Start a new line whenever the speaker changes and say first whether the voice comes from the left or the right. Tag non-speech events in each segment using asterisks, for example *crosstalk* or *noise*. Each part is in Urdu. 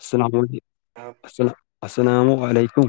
left: السلام علیک السل السلام علیکم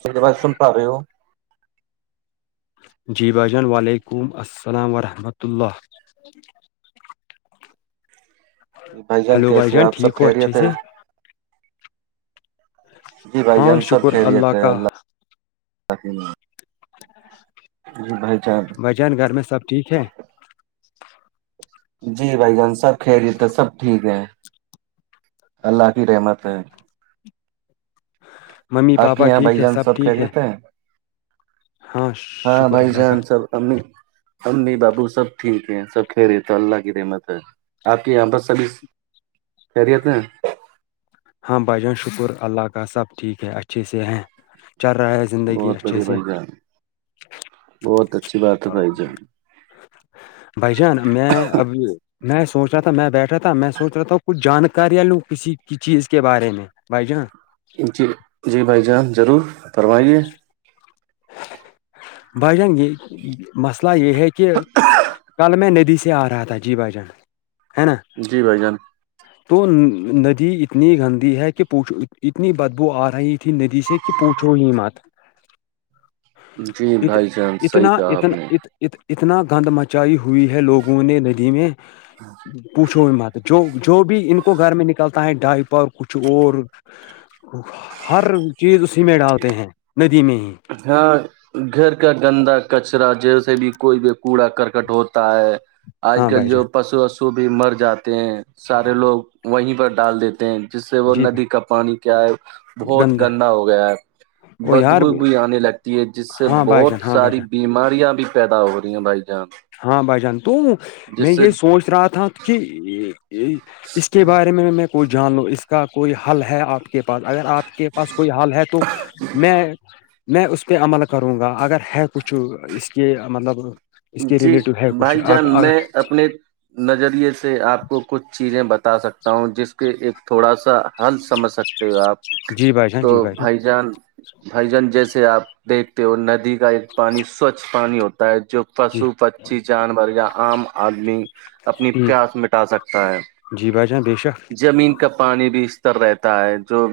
right: سے باتس سن پا رہے ہو
left: جی بھائی جان وعلیکم السلام ورحمۃ اللہ
right: یہ بھائی جان
left: ہیلو
right: کیسے ہیں آپ سب
left: ٹھیک ہو
right: خیریت
left: اچھے
right: ہیں
left: سے
right: جی بھائی
left: ہاں
right: جان سب
left: شکر
right: کھی رہے تھے
left: کا
right: اللہ ت جی بھائی چان
left: بھ جان گھر میں سب ٹھیک ہے
right: جی بھائی جان سب کھیلتے سب ٹھیک ہے اللہ کی رحمت ہے
left: ممی
right: آپ کے
left: پاپا
right: یہاں
left: ٹھیک
right: بھائی
left: ہے
right: جان سب کہ
left: ٹھیک ہے
right: دیتے ہیں
left: ہاں
right: ہاں
left: شکر
right: بھائی
left: اللہ کا
right: جان سب امی امی بابو سب ٹھیک ہیں سب خرے تو اللہ کی رحمت ہے آپ کے یہاں پرس سروس خیریت ہیں
left: ہاں بھائی جان شکر اللہ کا سب ٹھیک ہے اچھے سے ہے چل رہا ہے
right: بہت بڑھیا
left: زندگیسی یہ
right: بھائی جان بہت اچھی بات ہے بھائی جان
left: *unintelligible* بھائی جان میں ابھی میں سوچ رہا تھا میں بیٹھا تھا میں سوچ رہا تھاوں کچھ جاناریاں لوں کسی کی چیز کے بارے میں بھائی جان
right: جی جی بھائی جان ضرور فرمائیے
left: بھائی جان گے مسئلہ یہ ہے کہ کل میں ندی سے آ رہا تھا جی با جان ہے نا
right: جی بھائی جان
left: تو ندی اتنی گندی ہے کہ پوچ اتنی بدبو آ رہی تھی ندی سے کہ پوچھو ہی مت *unintelligible*
right: جی بھائی جان صحیح
left: اتنا
right: کہا آپ نے
left: اتنا ات اتنا گند مچائی ہوئی ہے لوگوں نے ندی میں پوچھو بھی مت جو جو بھی ان کو گھر میں نکلتا ہے ڈائپا کچھ اور ہر چیز اس میں ڈالتے ہیں ندی میں ہی
right: ہاں *unintelligible* گھر کا گندا کچرا جیسے بھی کوئی بھی کوڑا کرکٹ ہوتا ہے آج
left: ہاں
right: کل
left: بھائی
right: جو
left: جان
right: پسو وسو بھی مر جاتے ہیں سارے لوگ وہیں پر ڈال دیتے ہیں جس سے وہ
left: جی
right: ندی کا پانی کیا ہے بہت گندا ہو گیا ہے
left: او یار
right: بدبو بھی آنے لگتی ہے جس سے
left: ہاں بھائی
right: بہت
left: جان ہاں بھائی جان
right: ساری بیماریاں بھی پیدا ہو رہی ہیں بھائی جان
left: ہاں بھائی جان تو میں
right: جس سے
left: یہ سوچ رہا تھا کہ اس کے بارے میں میں کوئی جان لو اس کا کوئی حل ہے آپ کے پاس اگر آپ کے پاس کوئی حال ہے تو میں میں اس پہ عمل کروں گا اگر ہے کچھ اس کے مطلب اس کے
right: جی
left: ریلیٹو ہے کچھ
right: بھائی جان میں اپنے *unintelligible* نظریے سے آپ کو کچھ چیزیں بتا سکتا ہوں جس کے ایک تھوڑا سا حل سمجھ سکتے ہو آپ
left: جی بھائی جان
right: تو
left: جی
right: بھائی جان بھائی جان جیسے آپ دیکھتے ہو ندی کا ایک پانی سوچھ پانی ہوتا ہے جو
left: جی
right: پشو پچھی جانور یا عم آدمی اپنی
left: جی
right: پیاس مٹا سکتا ہے
left: جی بھائی جان بے شک
right: زمین کا پانی بھی استر رہتا ہے جو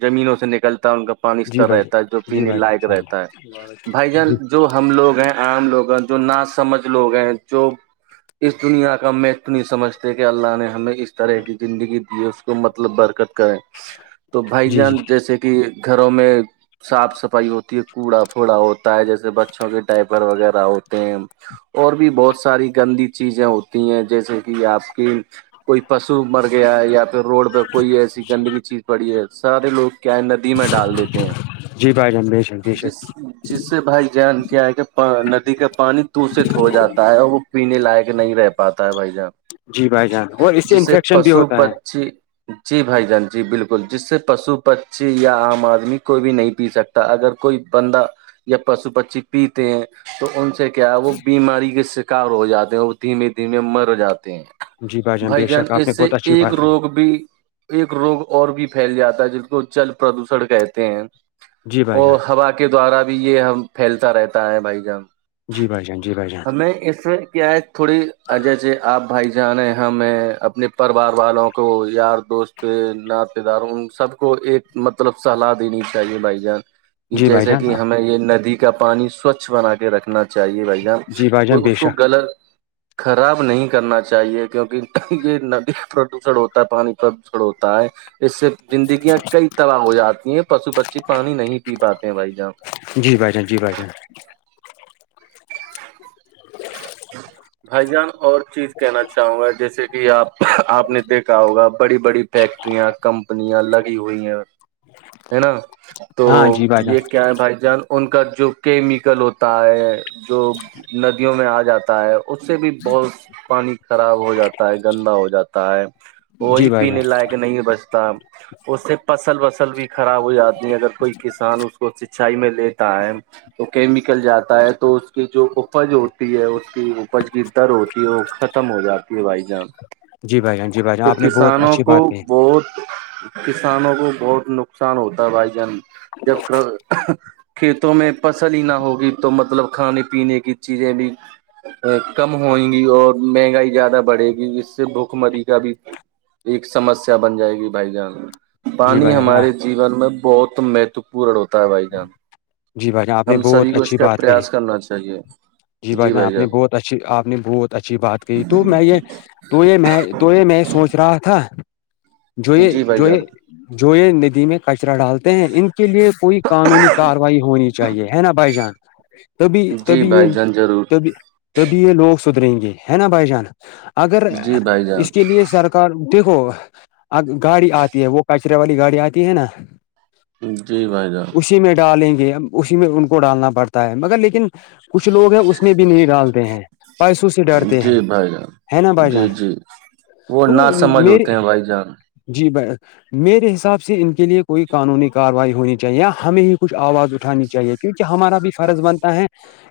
right: زمینوں سے نکلتا ہے ان کا پانی
left: جی
right: استر
left: بھائی
right: رہتا ہے جو
left: جان جی
right: پینے
left: بھائی
right: لائق
left: جان
right: رہتا ہے بھائی جان
left: جی
right: جو ہم لوگ ہیں آام لوگ ہیں جو نہا سمجھ لوگ ہیں جو اس دنیا کا محتو نہیں سمجھتے کہ اللہ نے ہمیں اس طرح کی زندگی دی ہے اس تو مطلب برکت کریں تو بھائی
left: جی جی
right: جان جیسے کہ گھروں میں صاف صفائی ہوتی ہے کوڑا پھوڑا ہوتا ہے جیسے بچوں کے ٹائپر وغیرہ ہو اور بھی بہت ساری گندی چیزیں ہوتی ہیں جیسے کہ آپ کی کوئی پشو مر گیا ہے یا پھر روڈ پہ کوئی ایسی گندگی چیز پڑی ہے سارے لوگ کیا ندی میں ڈال دیتے ہیں
left: جی بھائی جان بے شک بے
right: جس
left: شک
right: جس سے بھائی جان کیا ہے کہ ندی کے پانی تو سے تھو جاتا ہے اور وہ پینے لائق نہیں رہ پاتا ہے بھائی جان
left: جی بھائی جان اور اس سے
right: جسے
left: انفیکشن بھی
right: پشو
left: ہوتا ہے
right: پچھی جی بھائی جان جی بالکل جس سے پشو پچھی یا عام آدمی کوئی بھی نہیں پی سکتا اگر کوئی بندہ یا پشو پچی پیتے ہیں تو ان سے کیا وہ بیماری کے شکار ہو جاتے ہیں وہ دھیمے دھیمے مر جاتے ہیں
left: جی
right: بھائی
left: بے
right: جان
left: شک آپ نے
right: اس سے
left: بہت اچھی
right: ایک
left: بات کہی
right: روگ بھی ایک روگ اور بھی پھیل جاتا ہے جن کو جل پردوشن کہتے ہیں
left: جی بھائی جان
right: اور ہوا کے دوارا بھی یہ ہم پھیلتا رہتا ہے بھائی جان
left: جی بائی جان جی بائی جان
right: میں اس میں کیا ہے تھوڑی اجے جے آپ بھائی جانے ہمیں اپنی پوار والوں کو یار دوست ناشتے داروں ان سب کو ایک مت مطلب سلاح دین چاہیے لائی جان کہ
left: جی بھائی
right: جیسے
left: جان
right: کہ ہمیں یہ ندی کا پانی سوچھ بنا کے رکھنا چاہیے بھائی جان
left: جی بھائی جان
right: تو
left: بے
right: اس کو
left: شک
right: گغلط خراب نہیں کرنا چاہیے کیونکہ یہ ندی پردوشن ہوتا ہے پانی پردوشن ہوتا ہے اس سے زندگیاں کئی طرح ہو جاتی ہیں پشو بچی پانی نہیں پی پاتے ہیں بھائی جان
left: جی بھائی جان جی بھائی جان
right: ج *inaudible* بھائی جان اور چیز کہنا چاہوں گا جیسے کہ آپ آپ نے دیکھا ہوگا بڑی بڑی فیکٹریاں کمپنیاں لگی ہوئی ہیں ہے نا تو
left: ہاں جی بھائی جان
right: یہ کیا بھائی جان ان کا جو کیمیکل ہوتا ہے جو ندیوں میں آ جاتا ہے اس سے بھی بہت پانی خراب ہو جاتا ہے گندا ہو جاتا ہے
left: جی
right: وہی
left: بھائی جان
right: پینے لائق نہیں بچتا اس سے فصل وسل بھی خراب ہو جاتی ہے اگر کوئی کسان اس کو سچائی میں لیتا ہے وہ کیمیکل جاتا ہے تو اس کی جو افج ہوتی ہے اس اپج کی در ہوتی ہے اور ختم ہو جاتی ہے بھائی جان
left: جی بھائی جان جی بھائی جان
right: تو
left: آپ نے بہت
right: کسانوں
left: اچھی
right: کو
left: بات کہی
right: بہت کسانوں کو بہت نقصان ہوتا ہے بھائی جان جب کھیتوں میں فصل ہی نہ ہوگی تو مطلب کھانے پینے کی چیزیں بھی کم ہویں گی اور مہنگائی زیادہ بڑھے گی اس سے بھوک مری کا بھی ایک سمسیا بن جائے گی بھائی جان
left: جی
right: پانی
left: بھائی جان
right: ہمارے جیون میں بہت مہتوپورن ہوتا ہے بھائی جان
left: جی بھائی جان آپ نے
right: ہم سبھی
left: بہت
right: کو اس
left: اچھی
right: کا
left: بات کہی
right: پریاس کرنا چاہیے
left: جی بھائیان
right: بھائی
left: آپ نے
right: جان
left: بہت اچھی آپ نے بہت اچھی بات کہ تو میں یہ تو یہ میں تو یہ میں یہ سوچ رہا تھا جو یہ
right: جی بھائی
left: جو
right: جان
left: جو یہ ندی میں کچرا ڈالتے ہیں ان کے لیے کوئی قانونی کاار وائی ہونی چاہیے ہے نا بھائی جان تبھی
right: جی
left: تبھی یہ
right: بھائی جان ضرور
left: تبھی تو بھی یہ لوگ سدریں گے ہے نا بھائی جان اگر
right: جی بھائی
left: اس کے
right: جان
left: لیے سرک دیکھو ا گاڑی آتی ہے وہ پچرے والی گاڑی آتی ہے نا
right: جی بھائی جان
left: اسی میں ڈالیں گے اسی میں ان کو ڈالنا پڑتا ہے مگر لیکن کچھ لوگ ہیں اس میں بھی نہیں ڈالتے ہیں پائسوسی ڈرتے ہیں
right: جی بھائی جان
left: ہے نا بھائی جان
right: جی جی وہ نہ
left: تو
right: سمجھ
left: میرے
right: ہوتے ہیں بھائی جان
left: جی ب میرے حساب سے ان کے لیے کوئی قانونی کاروائی ہونی چاہیے ہمیں ہی کچ آواز اٹھانی چاہیے کیونکہ ہمارا بھی فرض بنتا ہے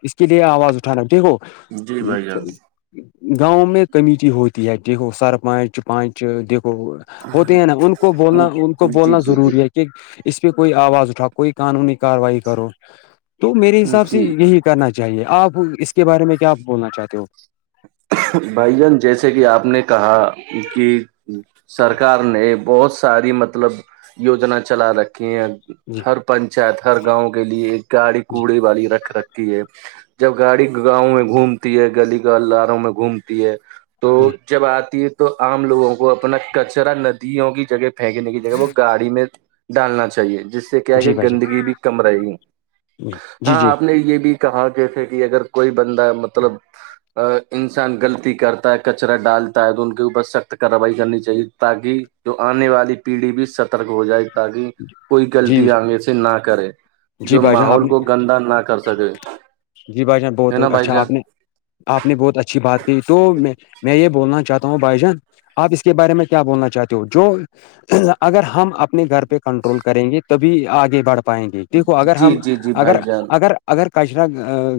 left: اس کے لیے آواز اٹھ ن ٹھیک ہو
right: جی بھائی جان
left: گاؤں میں کمیٹی ہوتی ہے ٹیکو سرپنچ پانچ دیکھو ہوتے ہیں نا ان کو بولنا ان کو
right: جی
left: بولنا
right: جی جی
left: ضروری ہے کہ اس پہ کوئی آواز اٹھاؤ کوئی قانونی کاروائی کرو تو میرے حساب سے
right: جی
left: یہی کرنا چاہیے آپ اس کے بارے میں کیاپ بولنا چاہتے ہو
right: بھائی جان جیسے کہ آپ نے کہا کہ سرکار نے بہت ساری مطلب یوجنا چلا رکھی ہیں
left: جی
right: ہر پنچایت ہر گاؤں گ لی ایک گاڑی
left: جی
right: کوڑی والی رکھ رکتی ہے جب گاڑی گاؤں میں گھومتی ہے گلی کو اللہاروں میں گھومتی ہے تو
left: جی
right: جب آتی ہے تو تو آام لوگوں کو اپنا کچرا ندیوں کی جگہ پھینکنے کی جگہ وہ گاڑی میں ڈالنا چاہیے جس سے کیا کہ
left: جی بھائی جان
right: گندگی بھی کم رہے گی
left: جی
right: ہاں
left: جی
right: آپ نے یہ بھی کہاں جیسے کہ اگر کوئی بندہ مطلب انسان غلطی کرتا ہے کچرا ڈالتا ہے تو ان کے اوپر سخت کارروائی کرنی چاہیے تاکہ تو آنے والی پیڑھی بھی سترک ہو جائے تاکہ کوئی
left: جی
right: غلطی آگے سے نہ کرے
left: جی
right: جو
left: بھائی جان آپ
right: ماحول
left: نے
right: کو گندا نہ کر سکے
left: جی بھائی جان
right: ہے
left: بہت
right: نا بھائی
left: اچھا
right: جان
left: آپ نے آپ نے بہت اچھی بات کہ تو میں یہ بولنا چاہتا ہوں بھائی جان آپ اس کے بارے میں کیا بولنا چاہتے ہو جو اگر ہم اپنے گھر پہ کنٹرول کریں گے تو بھی آگے بڑھ پائیں گے دیکھو اگر
right: جی
left: ہم
right: جی جی
left: اگر
right: بھائی جان
left: اگر اگر کچرا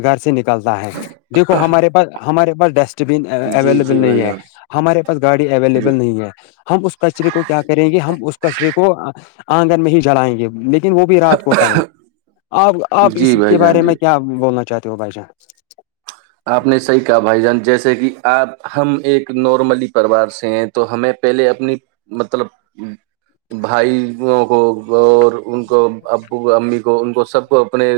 left: گھر سے نکلتا ہے دیکھو ہمارے پاس ہمارے پاس ڈیسٹ بھی
right: جی
left: اویلیبل
right: جی
left: نہیں
right: بھائی
left: ہے
right: جان
left: ہمارے پاس گاڑی
right: جی
left: اویلیبل نہیں ہے ہم اس کچرے کو کیا کریں گے ہم اس کچرے کو آنگن میں ہی جلائیں گے لیکن وہ بھی رات کو ٹائم آپ آپ اس
right: جی
left: کے
right: بھائی جان
left: بارے
right: جی
left: میں کیا بولنا چاہتے ہو بھائیجا
right: آپ نے صحیح کہا بھائی جان جیسے کہ آپ ہم ایک نارملی پرریوار سے ہیں تو ہمیں پہلے اپنی مطلب بھائیوں کو اور ان کو ابو کو امی کو ان کو سب کو اپنے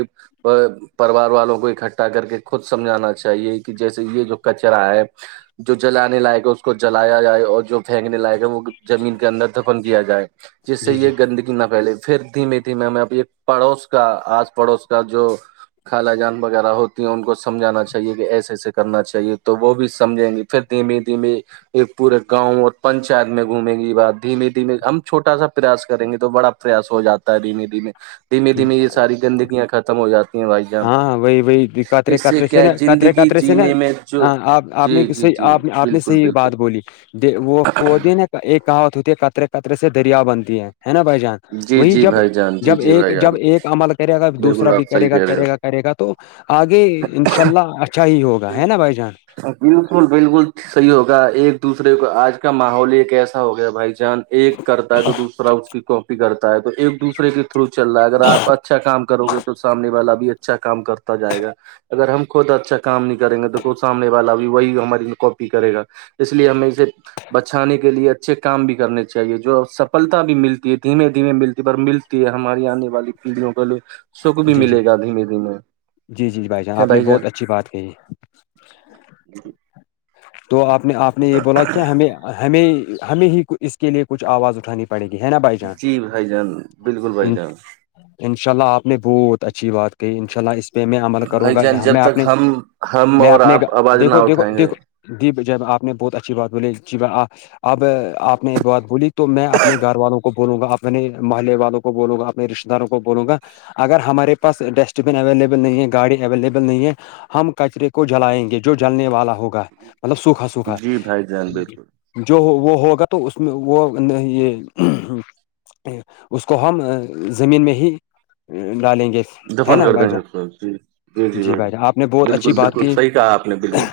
right: پریوار والوں کو اکٹھا کر کے خود سمجھانا چ چاہیے کہ جیسے یہ جو کچرا ہے جو جلانے لائقا اس کو جلایا جائے اور جو پھینکنے لائقا وہ زمین کے اندر دفن کیا جائے جس سے
left: جی
right: یہ گندگی نا پہلے پھر دھیمے دھیمے ہمیں ایک پڑوس کا آس پڑوس کا جو خالا جان وغیرہ ہوتی ہیں ان کو سمجھانا چاہیے اہے کہ ایسے ایسے کرنا چاہیے تو وہ بھی سمجھیں گے پھر دھیمے دھیمے ایک پورے گاؤں اور پنچات میں گھومیں گی بات دھیمیے دھیممی ہم چھوٹا سا پریاس کریں گے تو بڑا پریاس ہواتا ہے دھیمے دھیمے دھیمے
left: جی
right: دھیمے یہ ساری گندگیاں ختم ہو جاتی ہیں بھائی جان
left: ہاں وہی وہی قطرے
right: اس سے
left: قطرے
right: کیا
left: نا قطرے
right: زندگی
left: قطرے سے نا
right: جینے میں جو
left: ہاں آپ آپ
right: جی
left: نے
right: جی
left: صحیح
right: جی
left: آپ نے آپ نے
right: بالکل
left: صحیح
right: بالکل
left: بات بولی وہ وہودی نا ایک کہاوت ہوتی ہے قطرے قطرے سے دریا بنتی ہے نا بھائی جان
right: جی
left: وہی
right: جی
left: جب
right: بھائی جان جی
left: جب
right: جی
left: ایک
right: بھائی
left: جب
right: جان
left: ایک عمل کرے گا دوسرا
right: بالکل
left: بھی
right: آپ صحیح
left: کرے گا
right: کہہ رہے
left: کرے گا
right: ہو
left: کرے گا تو آگے ان شاء اللہ اچھا ہی ہوگا ہے نا بھائی جان
right: بالکل بالکل صحیح ہوگا ایک دوسرے کو آج کا ماحول ایک ایسا ہو گیا بھائی جان ایک کرتا ہے تو دوسرا اس کی کاپی کرتا ہے تو ایک دوسرے کے تھرو چل رہا ہے اگر آ اھا اچھا کام کرو گے تو سامنے والا بھی اچھا کام کرتا جائے گا اگر ہم خود اچھا کام نہیں کریں گے تو سامنے والا بھی وہی ہماری کاپی کرے گا اس لیے ہمیں اسے بچانے کے لیے اچھے کام بھی کرنے چاہیے جو سفلتا بھی ملتی ہے دھیمے دھیمے ملتی پر مل ہماری آنے والی پیڑھیوں کا لو سکھ بھی
left: جی جی
right: ملے گا دھیمے
left: جی جی
right: دھیمے
left: آپ نے
right: بھائی جان
left: بہت اچھی بات کہی
right: ج
left: تو آپ نے آپ نے یہ بولا کیا ہمیں ہمیں ہمیں ہی اس کے لیے کچھ آواز اٹھانی پڑ پڑ گی ہے نا *unintelligible*
right: جی بھائی جان بالکل بھائی جان
left: انشاء اللہ آپ نے بہت اچھی بات کہ انشاء اللہ اس پہ میں عمل کروں
right: بھائی
left: گا
right: جان جب
left: میں
right: تک
left: اپنے
right: ہم ہم
left: میں
right: اور
left: اپنے
right: آپ آواز نہ
left: دیکھو دیکھو
right: اٹھائیں گے
left: دیکھو ج ج آپ نے بہت اچھی بات بولی جی اب آپ نے یہ بات بولی تو میں اپنے گھر والوں کو بولوں گا اپنے محلے والوں کو بولوں گا اپنے رشتے داروں کو بولوں گا اگر ہمارے پاس ڈسٹ بن اویلیبل نہیں ہے گاڑی اویلیبل نہیں ہے ہم کچرے کو جلائیں گے جو جلنے والا ہوگا مطلب سوکھا سوکھا
right: جی بھائی جان بالکل
left: جو وہ ہوگا تو اس میں وہ یہ اس کو ہم زمین میں ہی ڈالیں گے ہے
right: دفن
left: نا
right: کر دیں
left: بھائی
right: گے
left: جان
right: اس جی جی جی بھ
left: بھائی جان آپ نے بہت اچھی
right: بالکل
left: بات
right: بالکل
left: کی
right: صحیح کہا آپ نے بالکل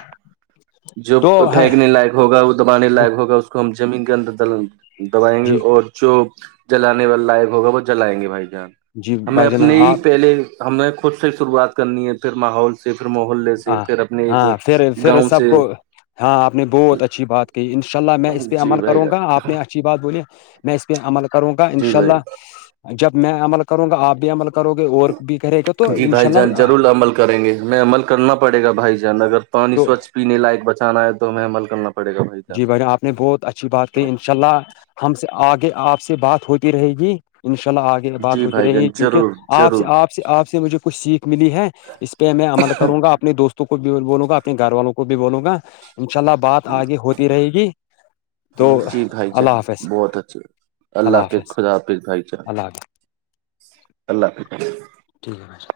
right: جو
left: تو
right: پھینکنے لائق ہوگا وہ دبانے لائق ہوگا اس کو ہم زمین کے اندر دبائیں گے
left: جی
right: اور جو جلانے والا لائق ہوگا وہ جلائیں گے بھائی جان
left: جی
right: ہمیں
left: بھائی جان
right: اپنے ہی
left: آپ
right: پہلے ہم نے خود سے شروعات کرنی ہے پھر ماحول سے پھر محللے سے
left: ہاں
right: پھر اپنے ایک
left: ہاں پھر پھر
right: گاؤں
left: سب
right: سے
left: کو ہاں آپ نے بہت اچھی بات کہ ان شاء اللہ میں اس پہ
right: جی
left: عمل
right: بھائی
left: کروں گا
right: جان
left: آپ نے اچھی بات بولی میں اس پہ عمل کروں گا ان
right: جی
left: شاء
right: بھائی
left: اللہ جب میں عمل کروں گا آپ بھی عمل کرو گے اور بھی ب کر گا تو
right: جی بھائی
left: انشاء
right: جان
left: اللہ
right: ضرور عمل کریں گے ہمیں عمل کرنا پڑے گا بھائی جان اگر پانی
left: تو
right: سوچھ پینے لائق بچانا ہے تو ہمیں عمل کرنا پڑا
left: جی بھان آپ نے بہت اچھی بات کہی ان شاء اللہ ہم سے آگے آپ سے بات ہوتی رہے گی انشاء اللہ آگے بات
right: جی
left: ہوتی
right: بھائی
left: رہیںی
right: جان
left: ہے کیونکہ
right: ضرور
left: آپ سے
right: ضرور
left: آپ سے آپ سے مجھے کچھ سیکھ ملی ہے اس پہ میں عمل کروں گا اپنے دوستوں کو بھی بولوں گا اپنے گھر والوں کو بھی بولوں گا انشاء اللہ بات آگے ہوتی رہے گی تو
right: جی بھائی
left: اللہ
right: چان
left: حافظ
right: بہت اچھے اللہ حافظ خدا حافظ بھائی چان
left: اللہ حافظ
right: اللہ *unintelligible*
left: ٹھیک ہے بھرر *unintelligible*